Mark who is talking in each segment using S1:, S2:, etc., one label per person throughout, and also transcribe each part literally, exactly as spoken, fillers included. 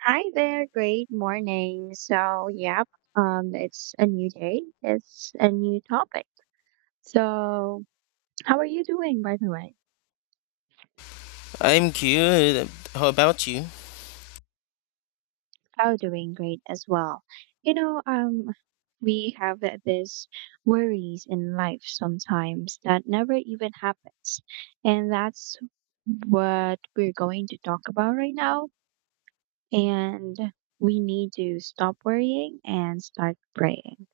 S1: Hi there, great morning. So, yep, um, it's a new day, it's a new topic. So, how are you doing, by the way?
S2: I'm good. How about you?
S1: Oh, doing great as well. You know, um, we have th- this worries in life sometimes that never even happens, and that's what we're going to talk about right now. And we need to stop worrying and start praying.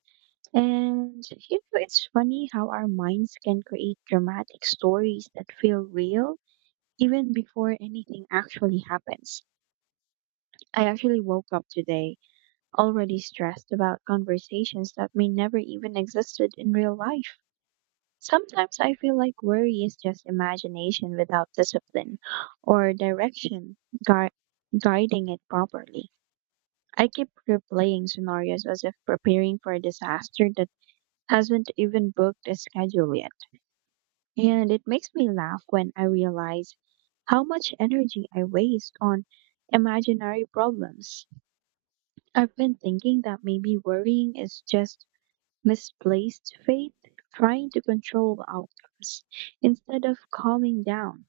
S1: And you know, it's funny how our minds can create dramatic stories that feel real even before anything actually happens. I actually woke up today already stressed about conversations that may never even existed in real life. Sometimes I feel like worry is just imagination without discipline or direction gui- guiding it properly. I keep replaying scenarios as if preparing for a disaster that hasn't even booked a schedule yet. And it makes me laugh when I realize how much energy I waste on imaginary problems. I've been thinking that maybe worrying is just misplaced faith trying to control outcomes instead of calming down.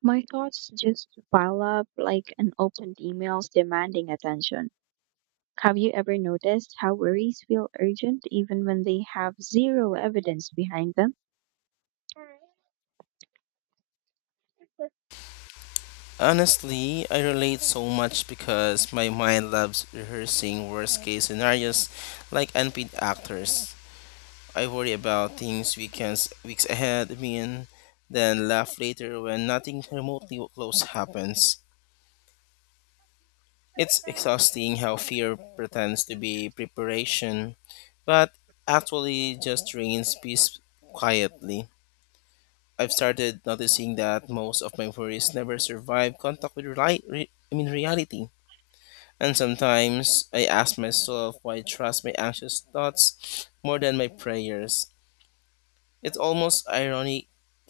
S1: My thoughts just pile up like an opened emails demanding attention. Have you ever noticed how worries feel urgent even when they have zero evidence behind them?
S2: Honestly, I relate so much because my mind loves rehearsing worst case scenarios like unpaid actors. I worry about things weekends, weeks ahead, I mean, then laugh later when nothing remotely close happens. It's exhausting how fear pretends to be preparation, but actually just drains peace quietly. I've started noticing that most of my worries never survive contact with reli- re- I mean reality. And sometimes I ask myself why I trust my anxious thoughts more than my prayers. It's almost ironic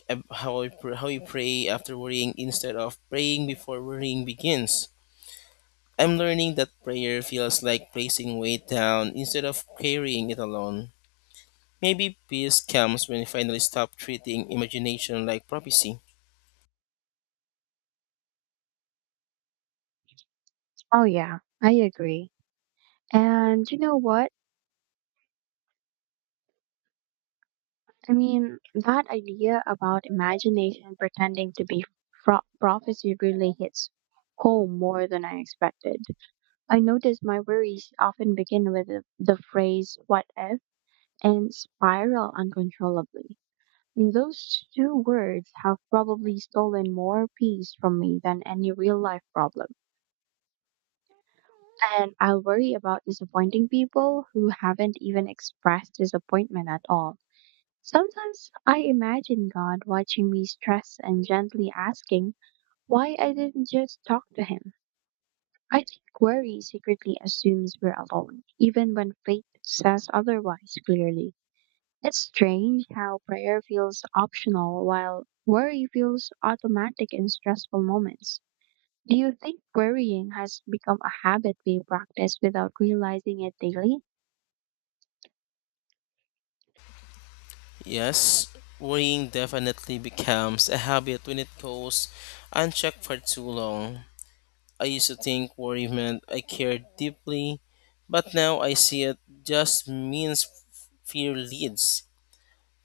S2: ab- how I pr- how you pray after worrying instead of praying before worrying begins. I'm learning that prayer feels like placing weight down instead of carrying it alone. Maybe peace comes when I finally stop treating imagination like prophecy.
S1: Oh, yeah, I agree. And you know what? I mean, that idea about imagination pretending to be fro- prophecy really hits home more than I expected. I notice my worries often begin with the, the phrase what if and spiral uncontrollably. And those two words have probably stolen more peace from me than any real life problem. And I'll worry about disappointing people who haven't even expressed disappointment at all. Sometimes I imagine God watching me stress and gently asking why I didn't just talk to him. I think worry secretly assumes we're alone, even when faith says otherwise clearly. It's strange how prayer feels optional while worry feels automatic in stressful moments. Do you think worrying has become a habit we practice without realizing it daily?
S2: Yes, worrying definitely becomes a habit when it goes unchecked for too long. I used to think worry meant I cared deeply, but now I see it just means fear leads.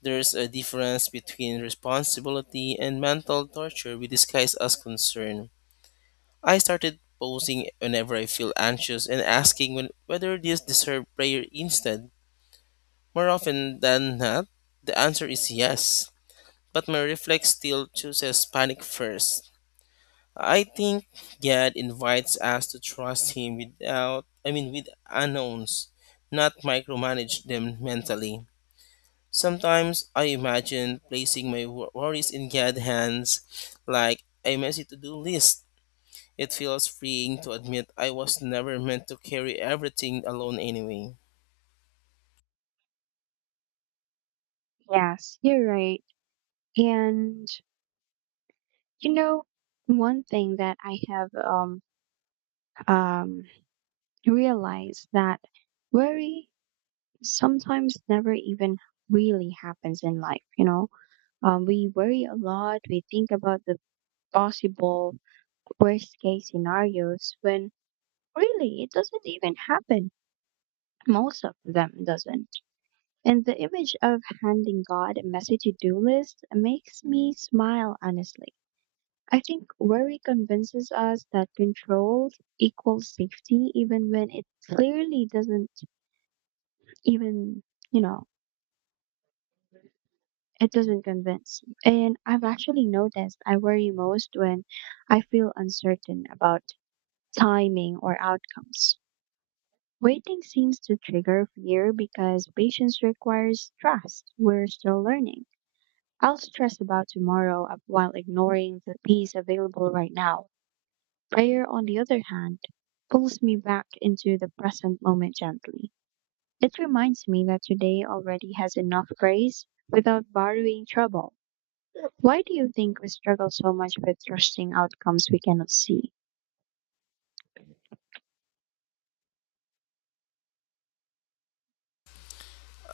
S2: There's a difference between responsibility and mental torture we disguise as concern. I started posing whenever I feel anxious and asking when, whether this deserves prayer instead. More often than not, the answer is yes, but my reflex still chooses panic first. I think God invites us to trust Him without, I mean, with unknowns, not micromanage them mentally. Sometimes I imagine placing my wor- worries in God's hands like a messy to do list. It feels freeing to admit I was never meant to carry everything alone anyway.
S1: Yes, you're right. And You know, one thing that I have um, um, realized that worry sometimes never even really happens in life. You know, um, we worry a lot. We think about the possible worst case scenarios when really it doesn't even happen. Most of them doesn't. And the image of handing God a messy to do list makes me smile honestly. I think worry convinces us that control equals safety, even when it clearly doesn't even, you know, it doesn't convince. And I've actually noticed I worry most when I feel uncertain about timing or outcomes. Waiting seems to trigger fear because patience requires trust. We're still learning. I'll stress about tomorrow while ignoring the peace available right now. Prayer, on the other hand, pulls me back into the present moment gently. It reminds me that today already has enough grace without borrowing trouble. Why do you think we struggle so much with trusting outcomes we cannot see?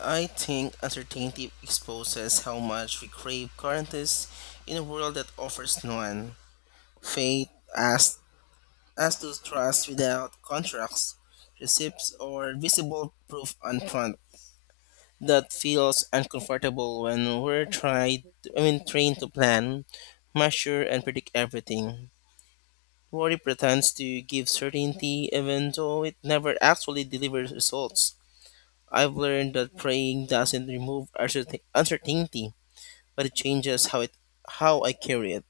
S2: I think uncertainty exposes how much we crave guarantees in a world that offers none. Faith asked us to trust without contracts, receipts, or visible proof on front. That feels uncomfortable when we're tried I mean trained to plan, measure and predict everything. Worry pretends to give certainty even though it never actually delivers results. I've learned that praying doesn't remove uncertain- uncertainty, but it changes how it how I carry it.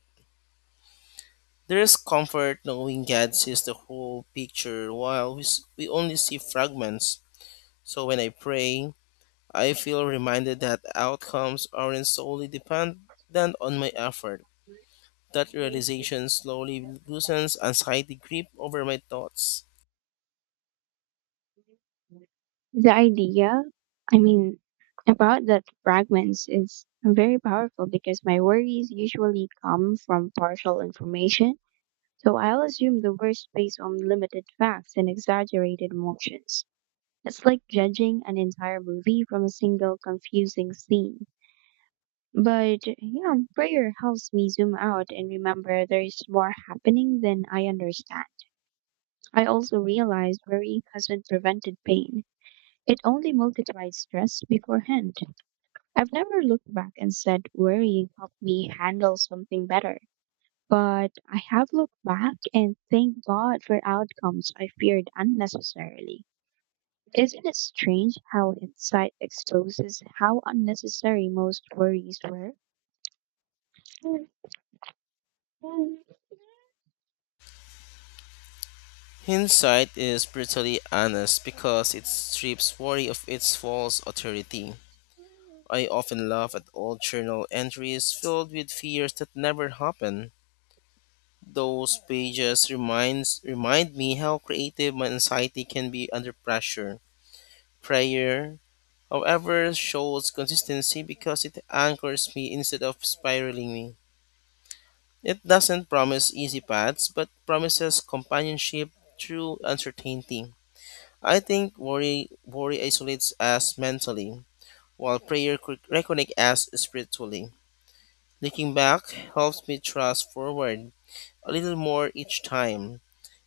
S2: There is comfort knowing God sees the whole picture while we, s- we only see fragments. So when I pray, I feel reminded that outcomes aren't solely dependent on my effort. That realization slowly loosens anxiety grip over my thoughts.
S1: The idea, I mean, about that fragments is very powerful because my worries usually come from partial information. So I'll assume the worst based on limited facts and exaggerated emotions. It's like judging an entire movie from a single confusing scene. But yeah, prayer helps me zoom out and remember there is more happening than I understand. I also realized worrying hasn't prevented pain. It only multiplied stress beforehand. I've never looked back and said worrying helped me handle something better. But I have looked back and thank God for outcomes I feared unnecessarily. Isn't it strange how insight exposes how unnecessary most worries were?
S2: Hindsight is brutally honest because it strips worry of its false authority. I often laugh at old journal entries filled with fears that never happened. Those pages reminds remind me how creative my anxiety can be under pressure. Prayer, however, shows consistency because it anchors me instead of spiraling me. It doesn't promise easy paths, but promises companionship through uncertainty. I think worry worry isolates us mentally, while prayer could reconnect us spiritually. Looking back helps me trust forward a little more each time.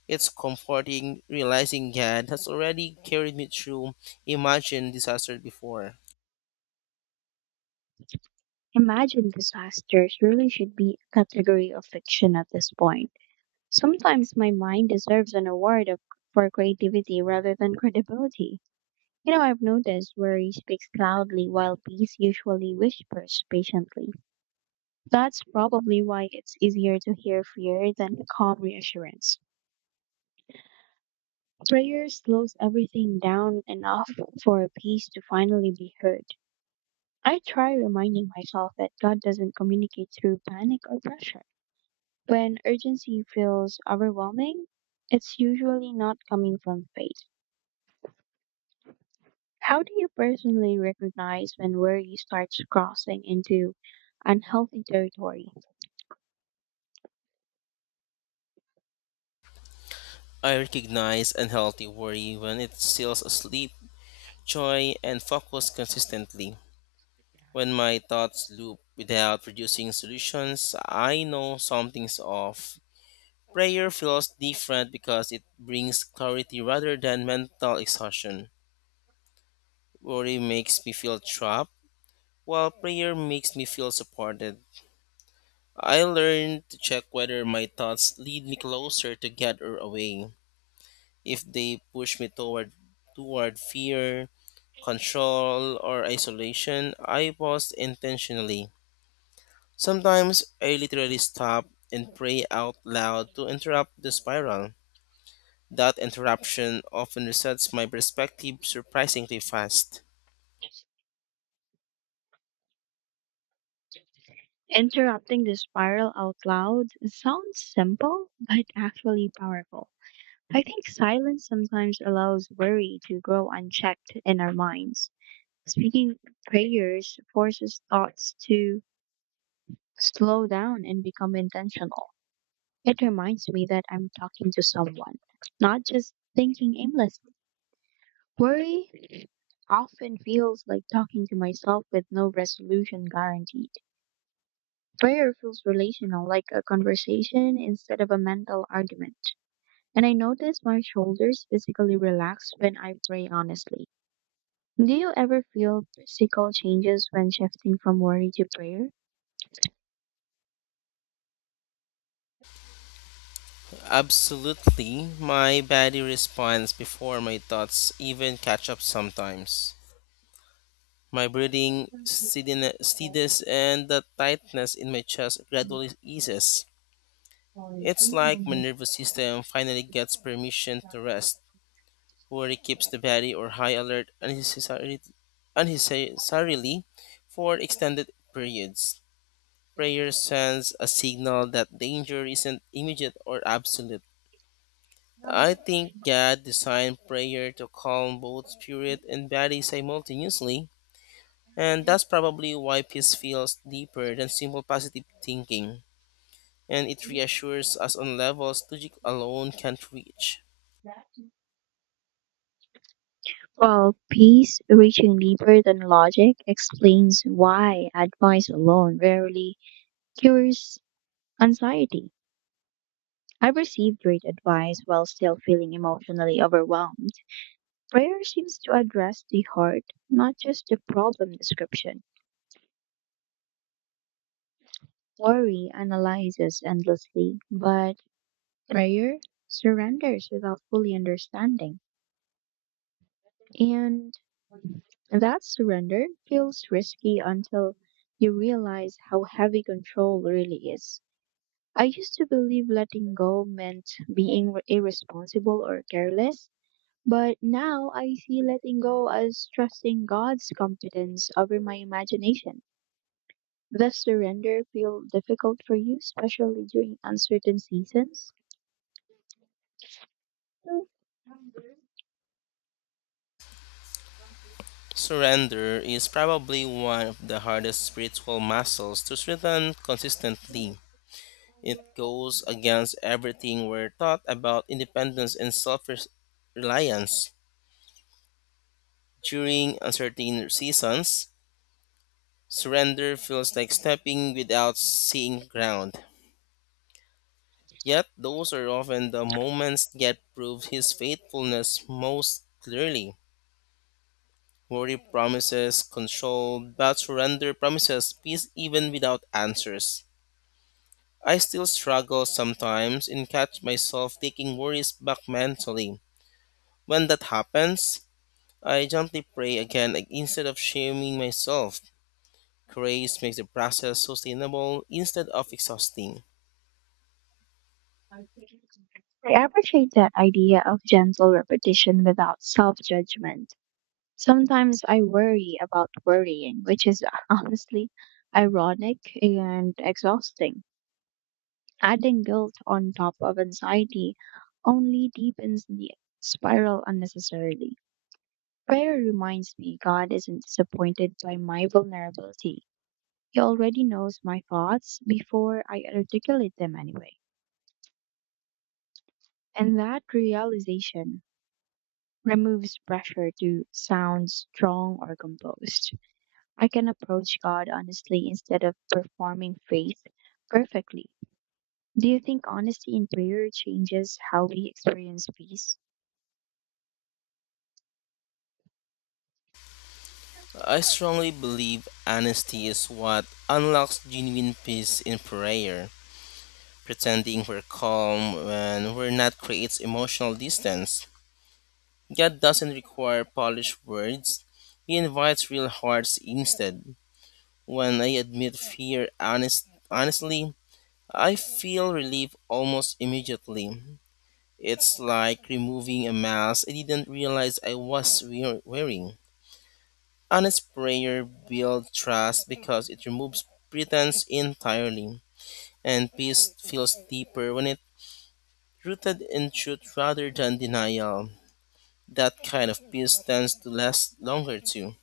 S2: It's comforting realizing God has already carried me through imagined disaster before.
S1: Imagine disasters really should be a category of fiction at this point. Sometimes my mind deserves an award of, for creativity rather than credibility. You know, I've noticed worry speaks loudly while peace usually whispers patiently. That's probably why it's easier to hear fear than calm reassurance. Prayer slows everything down enough for peace to finally be heard. I try reminding myself that God doesn't communicate through panic or pressure. When urgency feels overwhelming, it's usually not coming from faith. How do you personally recognize when worry starts crossing into unhealthy territory?
S2: I recognize unhealthy worry when it steals sleep, joy, and focus consistently. When my thoughts loop without producing solutions, I know something's off. Prayer feels different because it brings clarity rather than mental exhaustion. Worry makes me feel trapped, while prayer makes me feel supported. I learned to check whether my thoughts lead me closer to God or away. If they push me toward toward fear, control, or isolation, I pause intentionally. Sometimes I literally stop and pray out loud to interrupt the spiral. That interruption often resets my perspective surprisingly fast.
S1: Interrupting the spiral out loud sounds simple, but actually powerful. I think silence sometimes allows worry to grow unchecked in our minds. Speaking prayers forces thoughts to slow down and become intentional. It reminds me that I'm talking to someone, not just thinking aimlessly. Worry often feels like talking to myself with no resolution guaranteed. Prayer feels relational, like a conversation instead of a mental argument. And I notice my shoulders physically relax when I pray honestly. Do you ever feel physical changes when shifting from worry to prayer?
S2: Absolutely, my body responds before my thoughts even catch up sometimes. My breathing steadin- steadies and the tightness in my chest gradually eases. It's like my nervous system finally gets permission to rest. Worry keeps the body or high alert unnecessarily, unnecessarily for extended periods. Prayer sends a signal that danger isn't immediate or absolute. I think God designed prayer to calm both spirit and body simultaneously. And that's probably why peace feels deeper than simple positive thinking, and it reassures us on levels logic alone can't reach.
S1: Well, peace reaching deeper than logic explains why advice alone rarely cures anxiety. I've received great advice while still feeling emotionally overwhelmed. Prayer seems to address the heart, not just the problem description. Worry analyzes endlessly, but prayer surrenders without fully understanding. And that surrender feels risky until you realize how heavy control really is. I used to believe letting go meant being re- irresponsible or careless, but now I see letting go as trusting God's competence over my imagination. Does surrender feel difficult for you, especially during uncertain seasons?
S2: Surrender is probably one of the hardest spiritual muscles to strengthen consistently. It goes against everything we're taught about independence and self reliance. During uncertain seasons, surrender feels like stepping without seeing ground. Yet those are often the moments that prove his faithfulness most clearly. Worry promises control, but surrender promises peace even without answers. I still struggle sometimes and catch myself taking worries back mentally. When that happens, I gently pray again instead of shaming myself. Grace makes the process sustainable instead of exhausting.
S1: I appreciate that idea of gentle repetition without self judgment. Sometimes I worry about worrying, which is honestly ironic and exhausting. Adding guilt on top of anxiety only deepens the spiral unnecessarily. Prayer reminds me God isn't disappointed by my vulnerability. He already knows my thoughts before I articulate them anyway. And that realization removes pressure to sound strong or composed. I can approach God honestly instead of performing faith perfectly. Do you think honesty in prayer changes how we experience peace?
S2: I strongly believe honesty is what unlocks genuine peace in prayer. Pretending we're calm when we're not creates emotional distance. God doesn't require polished words, He invites real hearts instead. When I admit fear honest, honestly, I feel relief almost immediately. It's like removing a mask I didn't realize I was wear- wearing. Honest prayer builds trust because it removes pretense entirely, and peace feels deeper when it's rooted in truth rather than denial. That kind of peace tends to last longer too.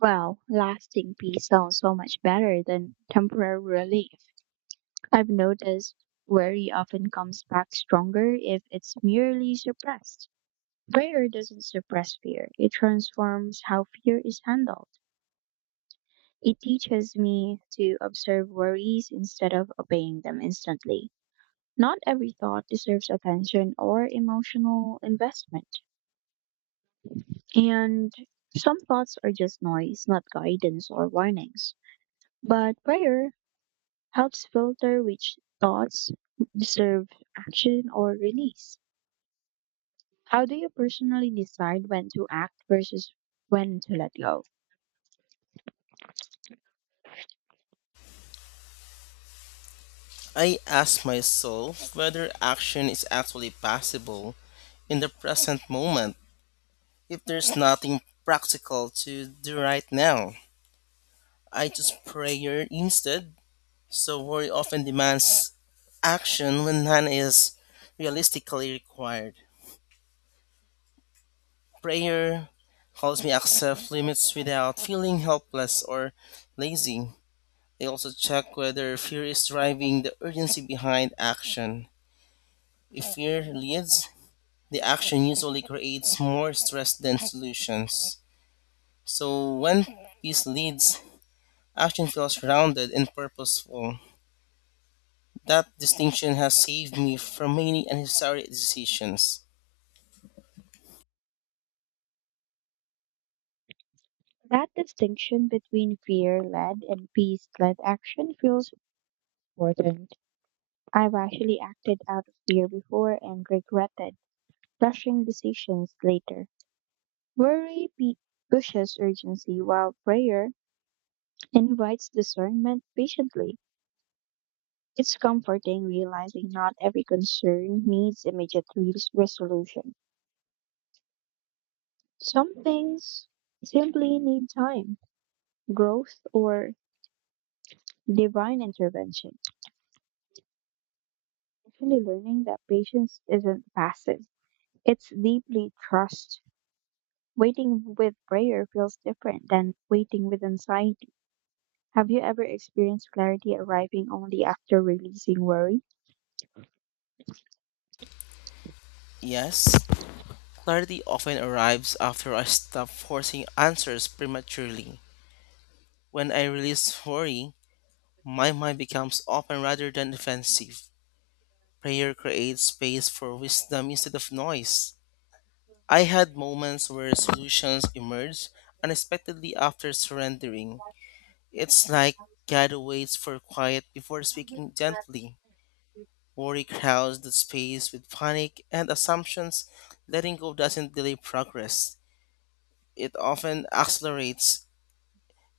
S1: Well, lasting peace sounds so much better than temporary relief. I've noticed worry often comes back stronger if it's merely suppressed. Prayer doesn't suppress fear, it transforms how fear is handled. It teaches me to observe worries instead of obeying them instantly. Not every thought deserves attention or emotional investment. And some thoughts are just noise, not guidance or warnings. But prayer helps filter which thoughts deserve action or release. How do you personally decide when to act versus when to let go?
S2: I ask myself whether action is actually possible in the present moment. If there's nothing practical to do right now, I just prayer instead, so worry often demands action when none is realistically required. Prayer helps me accept limits without feeling helpless or lazy. They also check whether fear is driving the urgency behind action. If fear leads, the action usually creates more stress than solutions. So when peace leads, action feels grounded and purposeful. That distinction has saved me from many unnecessary decisions.
S1: That distinction between fear led and peace led action feels important. I've actually acted out of fear before and regretted rushing decisions later. Worry pe- pushes urgency, while prayer invites discernment patiently. It's comforting realizing not every concern needs immediate res- resolution. Some things simply need time, growth, or divine intervention. Actually learning that patience isn't passive. It's deeply trust. Waiting with prayer feels different than waiting with anxiety. Have you ever experienced clarity arriving only after releasing worry?
S2: Yes. Clarity often arrives after I stop forcing answers prematurely. When I release worry, my mind becomes open rather than defensive. Prayer creates space for wisdom instead of noise. I had moments where solutions emerged unexpectedly after surrendering. It's like God waits for quiet before speaking gently. Worry crowds the space with panic and assumptions. Letting go doesn't delay progress, it often accelerates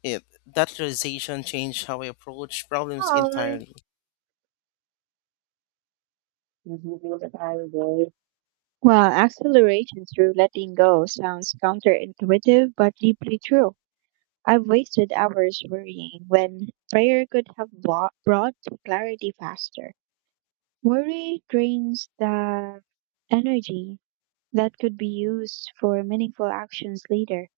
S2: it. That realization changed how I approach problems
S1: Hi.
S2: entirely.
S1: Mhm. Well, acceleration through letting go sounds counterintuitive but deeply true. I've wasted hours worrying when prayer could have bought, brought clarity faster. Worry drains the energy that could be used for meaningful actions later.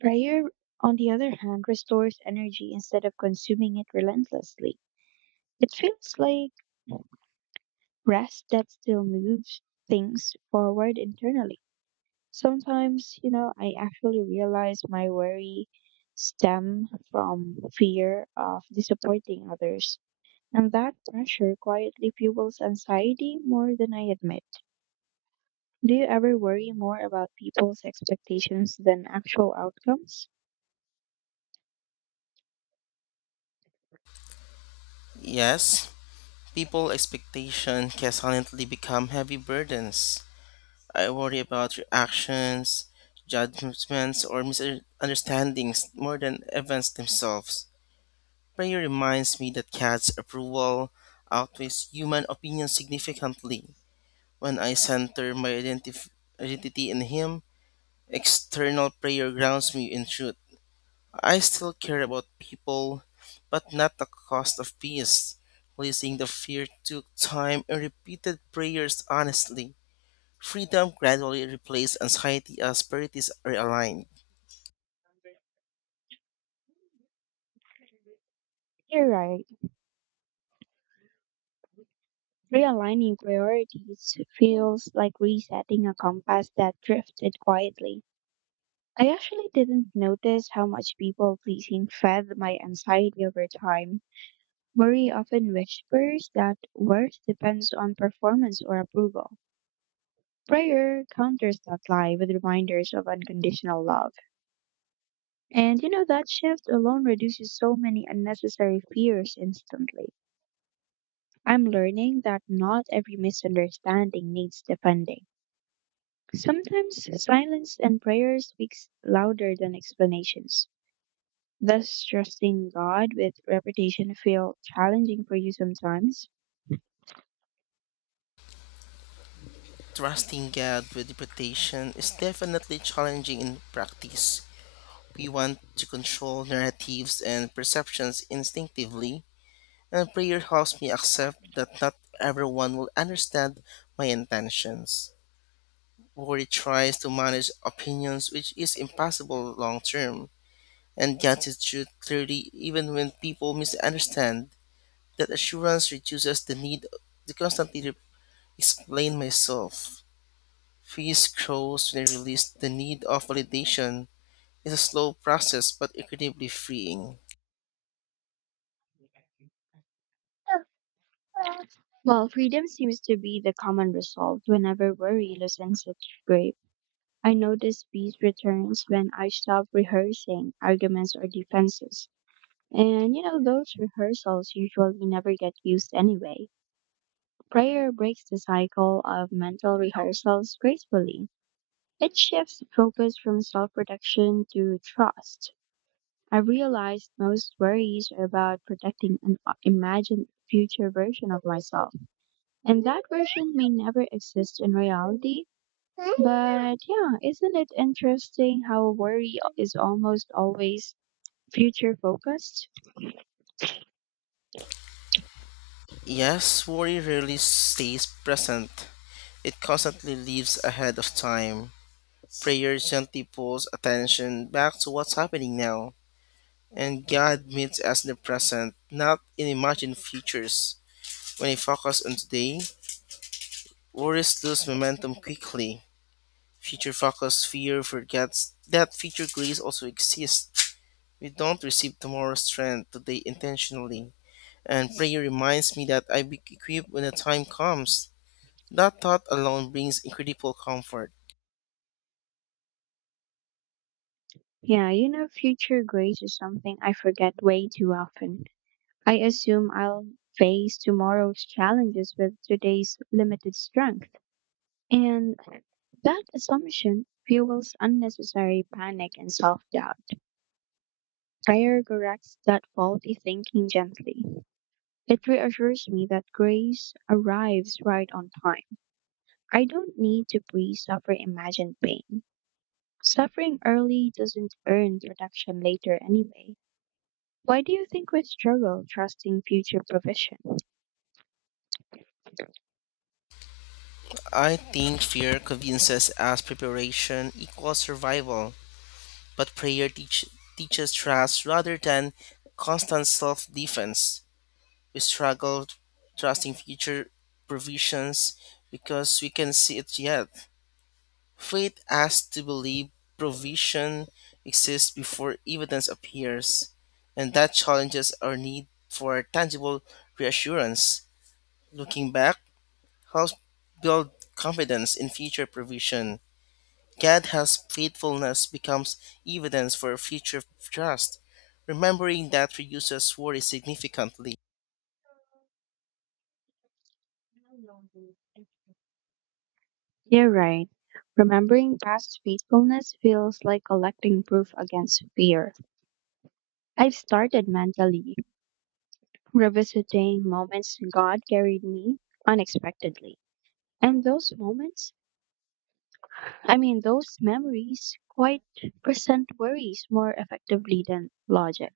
S1: Prayer, on the other hand, restores energy instead of consuming it relentlessly. It feels like rest that still moves things forward internally. Sometimes, you know, I actually realize my worry stem from fear of disappointing others, and that pressure quietly fuels anxiety more than I admit. Do you ever worry more about people's expectations than actual outcomes?
S2: Yes, people expectation can silently become heavy burdens. I worry about reactions, judgments, or misunderstandings more than events themselves. Prayer reminds me that God's approval outweighs human opinion significantly. When I center my identif- identity in Him, external prayer grounds me in truth. I still care about people, but not the cost of peace. Releasing the fear took time and repeated prayers honestly. Freedom gradually replaced anxiety as priorities are aligned.
S1: You're right. Realigning priorities feels like resetting a compass that drifted quietly. I actually didn't notice how much people pleasing fed my anxiety over time. Worry often whispers that worth depends on performance or approval. Prayer counters that lie with reminders of unconditional love. And you know, that shift alone reduces so many unnecessary fears instantly. I'm learning that not every misunderstanding needs defending. Sometimes silence and prayer speaks louder than explanations. Thus, trusting God with reputation feel challenging for you sometimes.
S2: Trusting God with reputation is definitely challenging in practice. We want to control narratives and perceptions instinctively, and prayer helps me accept that not everyone will understand my intentions. Where it tries to manage opinions, which is impossible long term, and gets its truth clearly even when people misunderstand. That assurance reduces the need to constantly re- explain myself. Fees grows when I release the need of validation. It's a slow process but incredibly freeing.
S1: Well, freedom seems to be the common result whenever worry loosens its grip. I notice peace returns when I stop rehearsing arguments or defenses. And you know, those rehearsals usually never get used anyway. Prayer breaks the cycle of mental rehearsals gracefully. It shifts focus from self protection to trust. I realized most worries are about protecting an o- imagined future version of myself. And that version may never exist in reality. But yeah, isn't it interesting how worry is almost always future focused?
S2: Yes, worry rarely stays present. It constantly lives ahead of time. Prayer gently pulls attention back to what's happening now. And God meets us in the present, not in imagined futures. When we focus on today, worries lose momentum quickly. Future focus fear forgets that future grace also exists. We don't receive tomorrow's strength today intentionally. And prayer reminds me that I be equipped when the time comes. That thought alone brings incredible comfort.
S1: Yeah, you know, future grace is something I forget way too often. I assume I'll face tomorrow's challenges with today's limited strength. And that assumption fuels unnecessary panic and self doubt. Prayer corrects that faulty thinking gently. It reassures me that grace arrives right on time. I don't need to pre suffer imagined pain. Suffering early doesn't earn protection later anyway. Why do you think we struggle trusting future provision?
S2: I think fear convinces us preparation equals survival, but prayer teach, teaches trust rather than constant self defense. We struggle trusting future provisions because we can see it yet. Faith asks to believe provision exists before evidence appears, and that challenges our need for tangible reassurance. Looking back helps build confidence in future provision. Gad's faithfulness becomes evidence for future trust. Remembering that reduces worry significantly.
S1: You're right. Remembering past faithfulness feels like collecting proof against fear. I've started mentally revisiting moments God carried me unexpectedly. And those moments, I mean, those memories quite present worries more effectively than logic.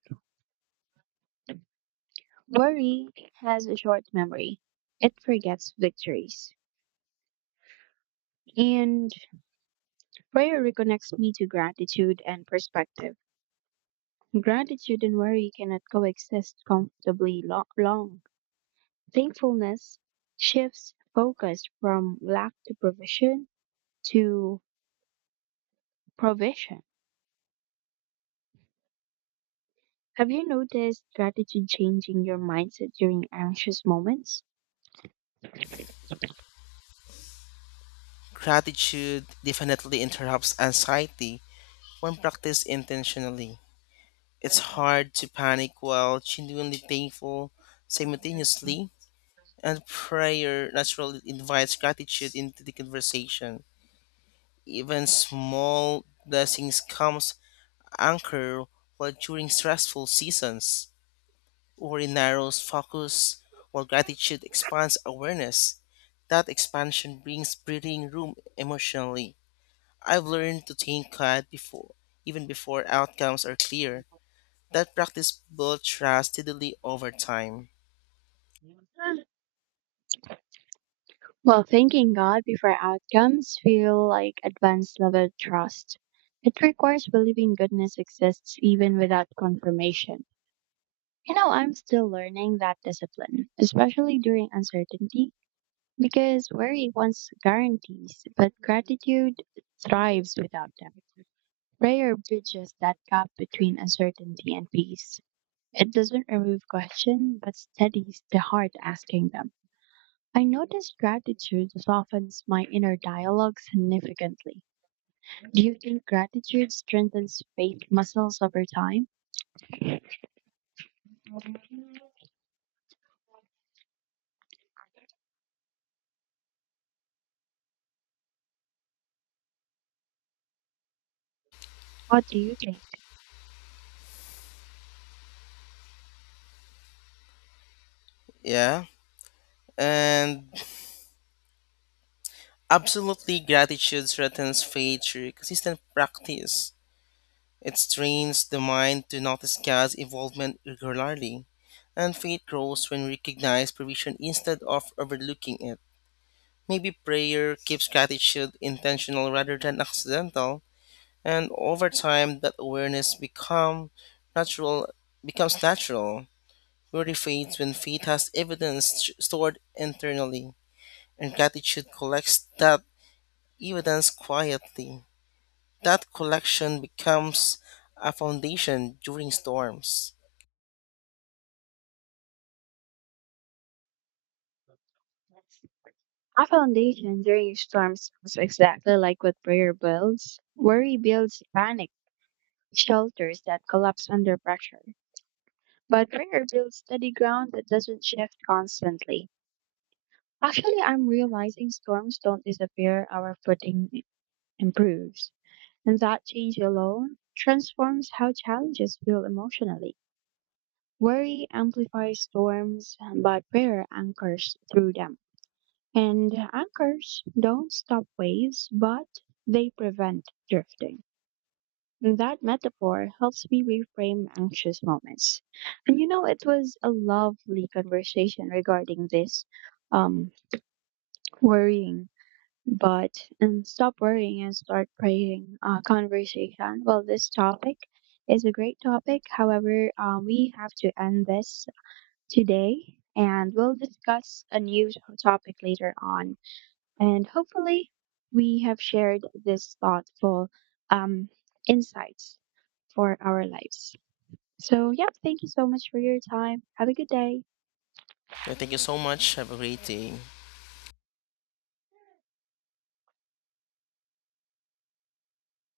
S1: Worry has a short memory, it forgets victories. And prayer reconnects me to gratitude and perspective. Gratitude and worry cannot coexist comfortably lo- long. Thankfulness shifts focus from lack to provision to provision. Have you noticed gratitude changing your mindset during anxious moments?
S2: Gratitude definitely interrupts anxiety when practiced intentionally. It's hard to panic while genuinely thankful simultaneously, and prayer naturally invites gratitude into the conversation. Even small blessings comes anchor while during stressful seasons. Or it narrows focus, while gratitude expands awareness. That expansion brings breathing room emotionally. I've learned to thank God before, even before outcomes are clear. That practice builds trust steadily over time.
S1: Well, thanking God before outcomes feel like advanced level trust. It requires believing goodness exists even without confirmation. You know, I'm still learning that discipline, especially during uncertainty, because worry wants guarantees, but gratitude thrives without them. Prayer bridges that gap between uncertainty and peace. It doesn't remove question, but steadies the heart asking them. I notice gratitude softens my inner dialogue significantly. Do you think gratitude strengthens faith muscles over time? What do you think?
S2: Yeah, and absolutely gratitude strengthens faith through consistent practice. It trains the mind to notice God's involvement regularly, and faith grows when we recognize provision instead of overlooking it. Maybe prayer keeps gratitude intentional rather than accidental, and over time that awareness become natural becomes natural. Worry fades when faith has evidence st- stored internally, and gratitude collects that evidence quietly. That collection becomes a foundation during storms.
S1: A foundation during storms is exactly like what prayer builds. Worry builds panic, shelters that collapse under pressure. But prayer builds steady ground that doesn't shift constantly. Actually, I'm realizing storms don't disappear, our footing improves. And that change alone transforms how challenges feel emotionally. Worry amplifies storms, but prayer anchors through them. And anchors don't stop waves, but they prevent drifting. And that metaphor helps me reframe anxious moments. And you know, it was a lovely conversation regarding this um, worrying, but and stop worrying and start praying uh, conversation. Well, this topic is a great topic. However, uh, we have to end this today and we'll discuss a new topic later on. And hopefully, we have shared this thoughtful um, insights for our lives. So, yeah, thank you so much for your time. Have a good day.
S2: Yeah, thank you so much. Have a great day.